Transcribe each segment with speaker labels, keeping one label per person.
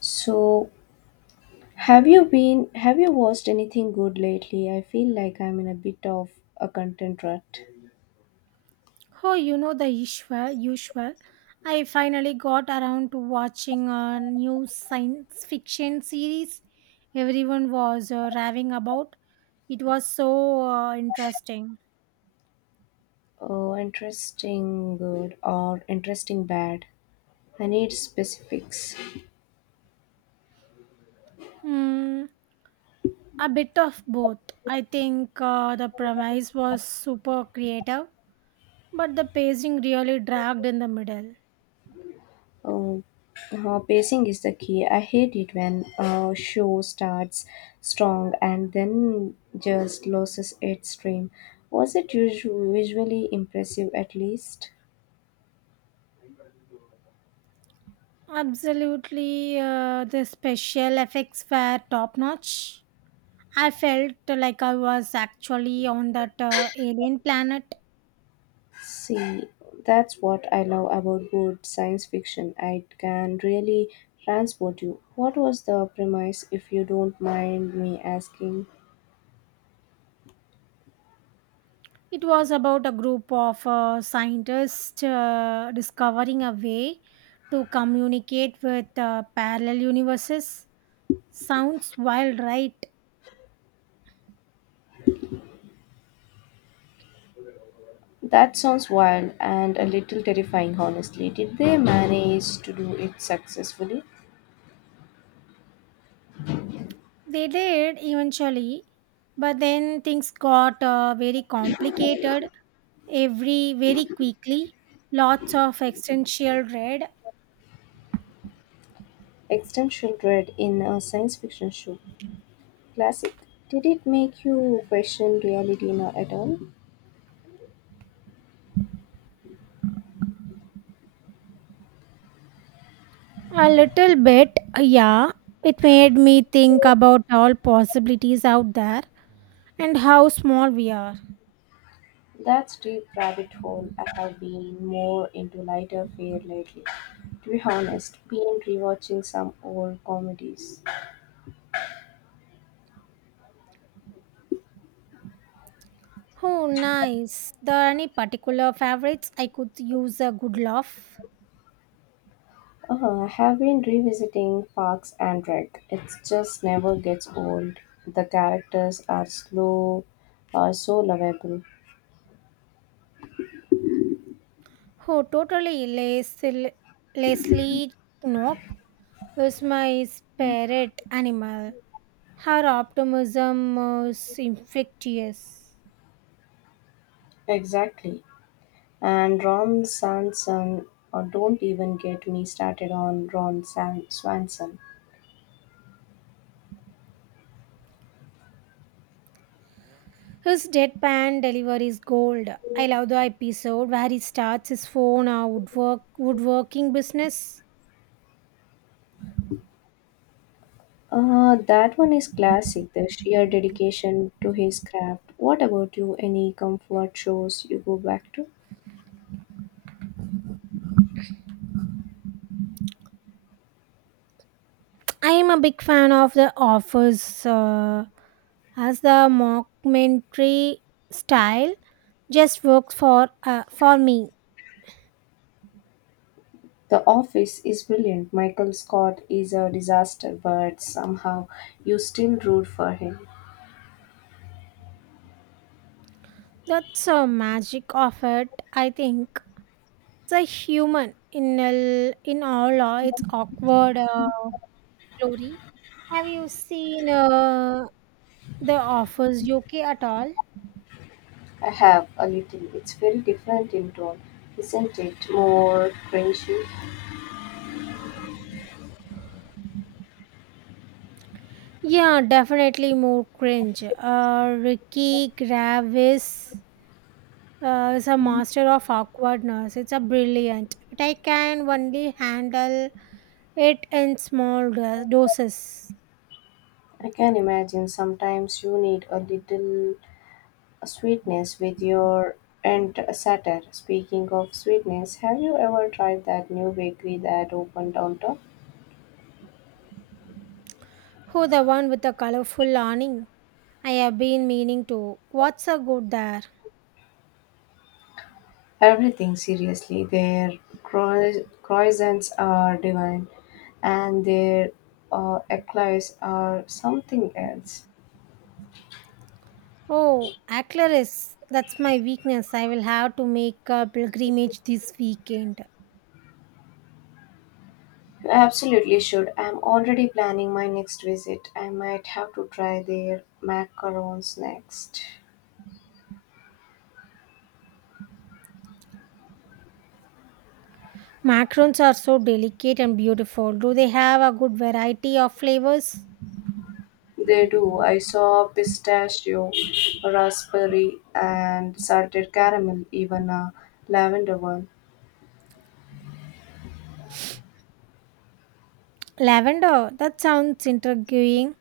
Speaker 1: So, have you watched anything good lately? I feel like I'm in a bit of a content rut.
Speaker 2: Oh, you know the usual, usual. I finally got around to watching a new science fiction series everyone was raving about. It was so interesting.
Speaker 1: Oh, interesting good or interesting bad? I need specifics.
Speaker 2: Hmm, a bit of both. I think the premise was super creative, but the pacing really dragged in the middle.
Speaker 1: Oh, pacing is the key. I hate it when a show starts strong and then just loses its stream. Was it visually impressive at least?
Speaker 2: Absolutely, the special effects were top notch. I felt like I was actually on that alien planet.
Speaker 1: See, that's what I love about good science fiction. It can really transport you. What was the premise, if you don't mind me asking?
Speaker 2: It was about a group of scientists discovering a way to communicate with parallel universes. Sounds wild, right?
Speaker 1: That sounds wild and a little terrifying, honestly. Did they manage to do it successfully?
Speaker 2: They did eventually, but then things got very complicated every very quickly. Lots of existential dread.
Speaker 1: Existential dread in a science fiction show. Classic. Did it make you question reality now at all?
Speaker 2: A little bit, yeah. It made me think about all possibilities out there and how small we are.
Speaker 1: That's deep rabbit hole. I have been more into lighter fare lately. To be honest, been rewatching some old comedies.
Speaker 2: Oh, nice. There are any particular favorites I could use a good laugh?
Speaker 1: I have been revisiting Parks and Rec. It just never gets old. The characters are so lovable.
Speaker 2: Oh, totally. Leslie Knope is my spirit animal. Her optimism is infectious.
Speaker 1: Exactly. And Ron Swanson, or don't even get me started on Swanson.
Speaker 2: His deadpan delivery is gold. I love the episode where he starts his phone or woodworking business.
Speaker 1: That one is classic, the sheer dedication to his craft. What about you? Any comfort shows you go back to?
Speaker 2: I am a big fan of The Office, as the mockumentary style just works for for me.
Speaker 1: The Office is brilliant. Michael Scott is a disaster, but somehow you still root for him.
Speaker 2: That's a magic of it. I think it's a human in all its awkward, glory. Have you seen The Office UK at all?
Speaker 1: I have a little. It's very different in tone, isn't it? More cringy.
Speaker 2: Yeah, definitely more cringe. Ricky Gravis is a master of awkwardness. It's a brilliant, but I can only handle it in small doses.
Speaker 1: I can imagine sometimes you need a little sweetness with your and satire. Speaking of sweetness, have you ever tried that new bakery that opened downtown?
Speaker 2: Who the one with the colorful awning? I have been meaning to. What's a good there?
Speaker 1: Everything, seriously, their croissants are divine, and their eclairs are something else.
Speaker 2: Oh, Aclaris. That's my weakness. I will have to make a pilgrimage this weekend.
Speaker 1: You absolutely should. I'm already planning my next visit. I might have to try their macarons next.
Speaker 2: Macarons are so delicate and beautiful. Do they have a good variety of flavors?
Speaker 1: They do. I saw pistachio, raspberry, and salted caramel, even a lavender one.
Speaker 2: Lavender, that sounds intriguing.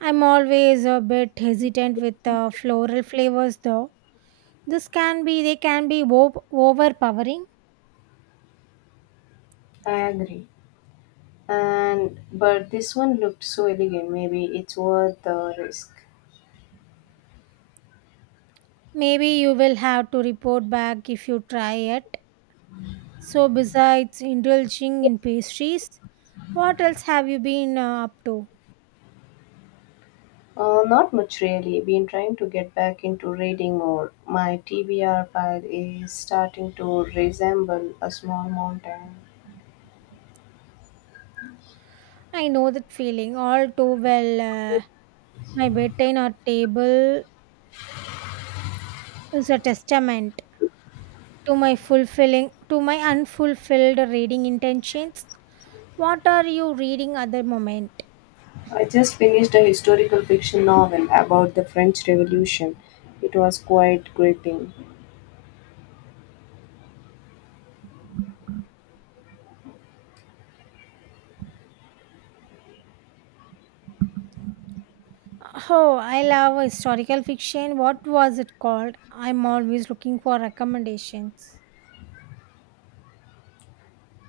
Speaker 2: I'm always a bit hesitant with floral flavors though. They can be overpowering.
Speaker 1: I agree. And but this one looked so elegant. Maybe it's worth the risk.
Speaker 2: Maybe you will have to report back if you try it. So, besides indulging in pastries, what else have you been up to?
Speaker 1: Not much really. Been trying to get back into reading more. My TBR pile is starting to resemble a small mountain.
Speaker 2: I know that feeling all too well. My bedtime or table is a testament to my unfulfilled reading intentions. What are you reading at the moment?
Speaker 1: I just finished a historical fiction novel about the French Revolution. It was quite gripping.
Speaker 2: Oh, I love historical fiction. What was it called? I'm always looking for recommendations.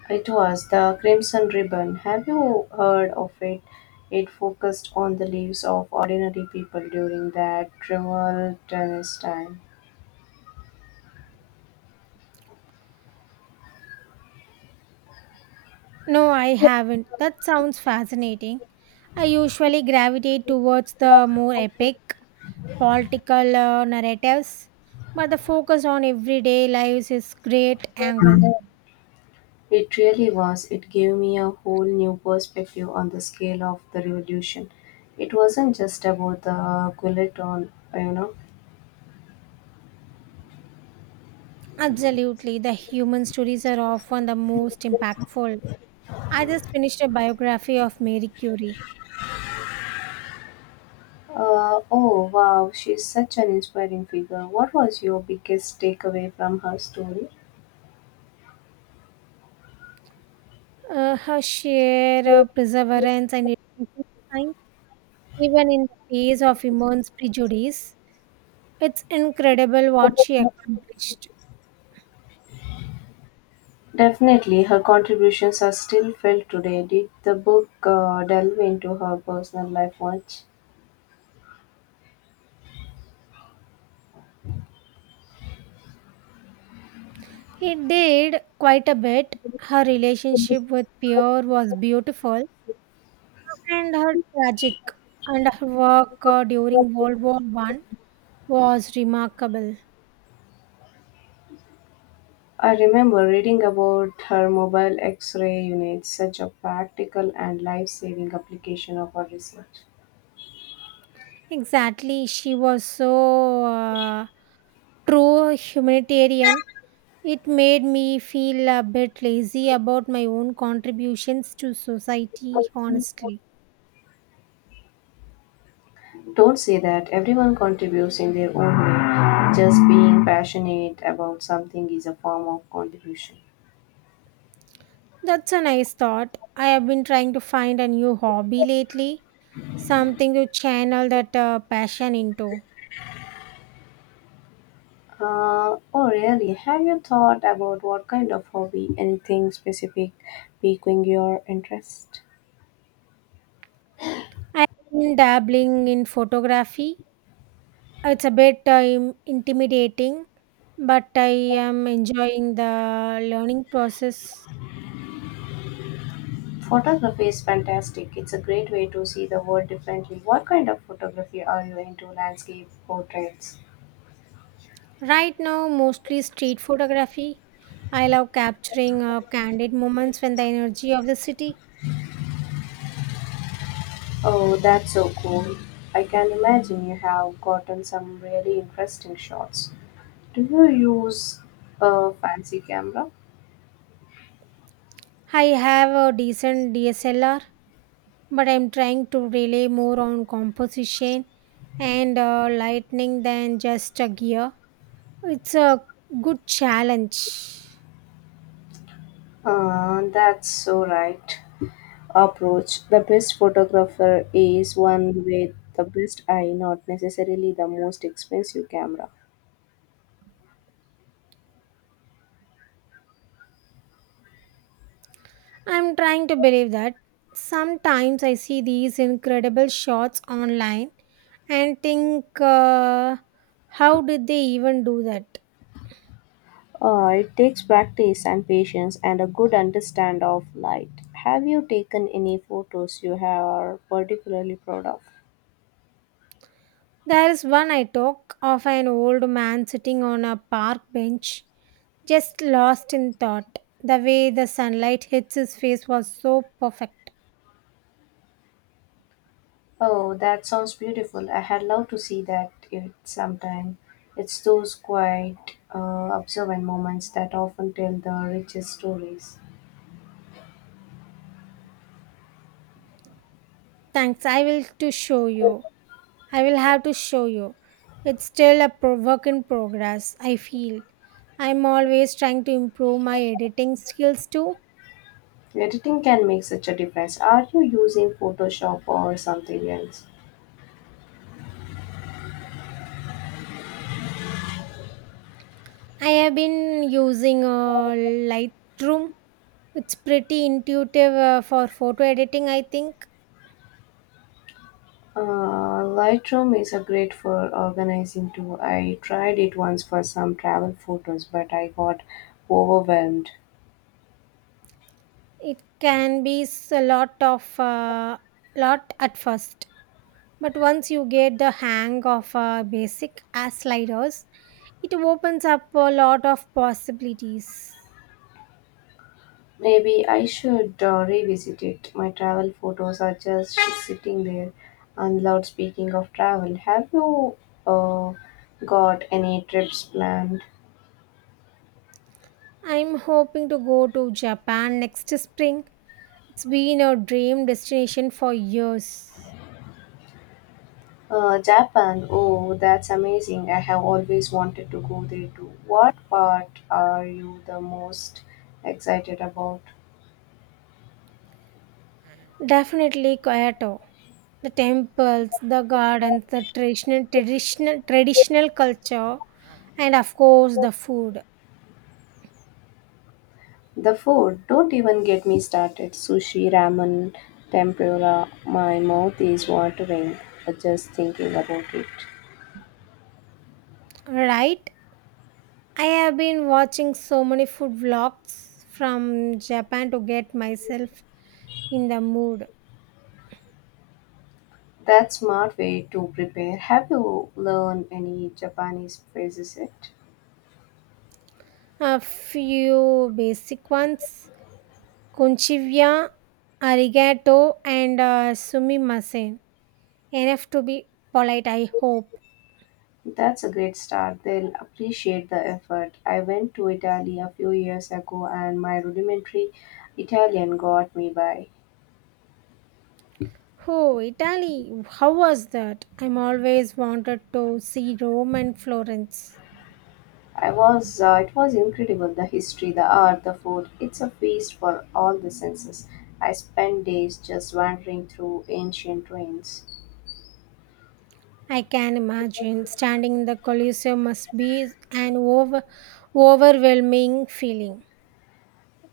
Speaker 1: It was the Crimson Ribbon. Have you heard of it? It focused on the lives of ordinary people during that tumultuous time.
Speaker 2: No, I haven't. That sounds fascinating. I usually gravitate towards the more epic political, narratives, but the focus on everyday lives is great angle.
Speaker 1: It really was. It gave me a whole new perspective on the scale of the revolution. It wasn't just about the guillotine, you know.
Speaker 2: Absolutely, the human stories are often the most impactful. I just finished a biography of Mary Curie.
Speaker 1: Oh wow, she's such an inspiring figure. What was your biggest takeaway from her story?
Speaker 2: Her sheer perseverance and dedication to science, even in the face of immense prejudice, it's incredible what she accomplished.
Speaker 1: Definitely, her contributions are still felt today. Did the book delve into her personal life much?
Speaker 2: He did quite a bit. Her relationship with Pierre was beautiful and her tragic, and her work during World War One was remarkable.
Speaker 1: I remember reading about her mobile X ray unit, such a practical and life saving application of her research.
Speaker 2: Exactly, she was so true humanitarian. It made me feel a bit lazy about my own contributions to society, honestly.
Speaker 1: Don't say that, everyone contributes in their own way. Just being passionate about something is a form of contribution.
Speaker 2: That's a nice thought. I have been trying to find a new hobby lately, something to channel that passion into.
Speaker 1: Oh, really? Have you thought about what kind of hobby, anything specific, piquing your interest?
Speaker 2: I have been dabbling in photography. It's a bit intimidating, but I am enjoying the learning process.
Speaker 1: Photography is fantastic. It's a great way to see the world differently. What kind of photography are you into? Landscape, portraits?
Speaker 2: Right now, mostly street photography. I love capturing candid moments when the energy of the city.
Speaker 1: Oh, that's so cool. I can imagine you have gotten some really interesting shots. Do you use a fancy camera?
Speaker 2: I have a decent DSLR, but I'm trying to rely more on composition and, lightning than just a gear. It's a good challenge.
Speaker 1: That's so right approach. The best photographer is one with the best eye, not necessarily the most expensive camera.
Speaker 2: I'm trying to believe that. Sometimes I see these incredible shots online and think, how did they even do that?
Speaker 1: It takes practice and patience and a good understand of light. Have you taken any photos you are particularly proud of?
Speaker 2: There is one I talk of an old man sitting on a park bench, just lost in thought. The way the sunlight hits his face was so perfect.
Speaker 1: Oh, that sounds beautiful. I had loved to see that it sometime. It's those quiet, observant moments that often tell the richest stories.
Speaker 2: Thanks, I will to show you. I will have to show you. It's still a work in progress, I feel. I'm always trying to improve my editing skills too.
Speaker 1: Editing can make such a difference. Are you using Photoshop or something else?
Speaker 2: I have been using Lightroom. It's pretty intuitive for photo editing, I think.
Speaker 1: Lightroom is a great for organizing too. I tried it once for some travel photos, but I got overwhelmed.
Speaker 2: It can be a lot of, lot at first, but once you get the hang of basic as sliders, it opens up a lot of possibilities.
Speaker 1: Maybe I should revisit it. My travel photos are just sitting there. And loud speaking of travel, have you uh, got any trips planned?
Speaker 2: I'm hoping to go to Japan next spring. It's been a dream destination for years.
Speaker 1: Japan. Oh, that's amazing. I have always wanted to go there too. What part are you the most excited about?
Speaker 2: Definitely Kyoto. The temples, the gardens, the traditional culture, and of course the food.
Speaker 1: The food, don't even get me started. Sushi, ramen, tempura, my mouth is watering just thinking about it.
Speaker 2: Right? I have been watching so many food vlogs from Japan to get myself in the mood.
Speaker 1: That's smart way to prepare. Have you learned any Japanese phrases yet?
Speaker 2: A few basic ones, Konchivya, Arigato, and Sumimasen. Enough to be polite, I hope.
Speaker 1: That's a great start. They'll appreciate the effort. I went to Italy a few years ago and my rudimentary Italian got me by.
Speaker 2: Oh, Italy, how was that? I'm always wanted to see Rome and Florence.
Speaker 1: I was it was incredible, the history, the art, the food. It's a feast for all the senses. I spent days just wandering through ancient ruins.
Speaker 2: I can imagine standing in the Colosseum must be an overwhelming feeling.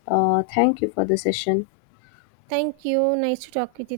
Speaker 1: Thank you for the session.
Speaker 2: Thank you. Nice to talk with you.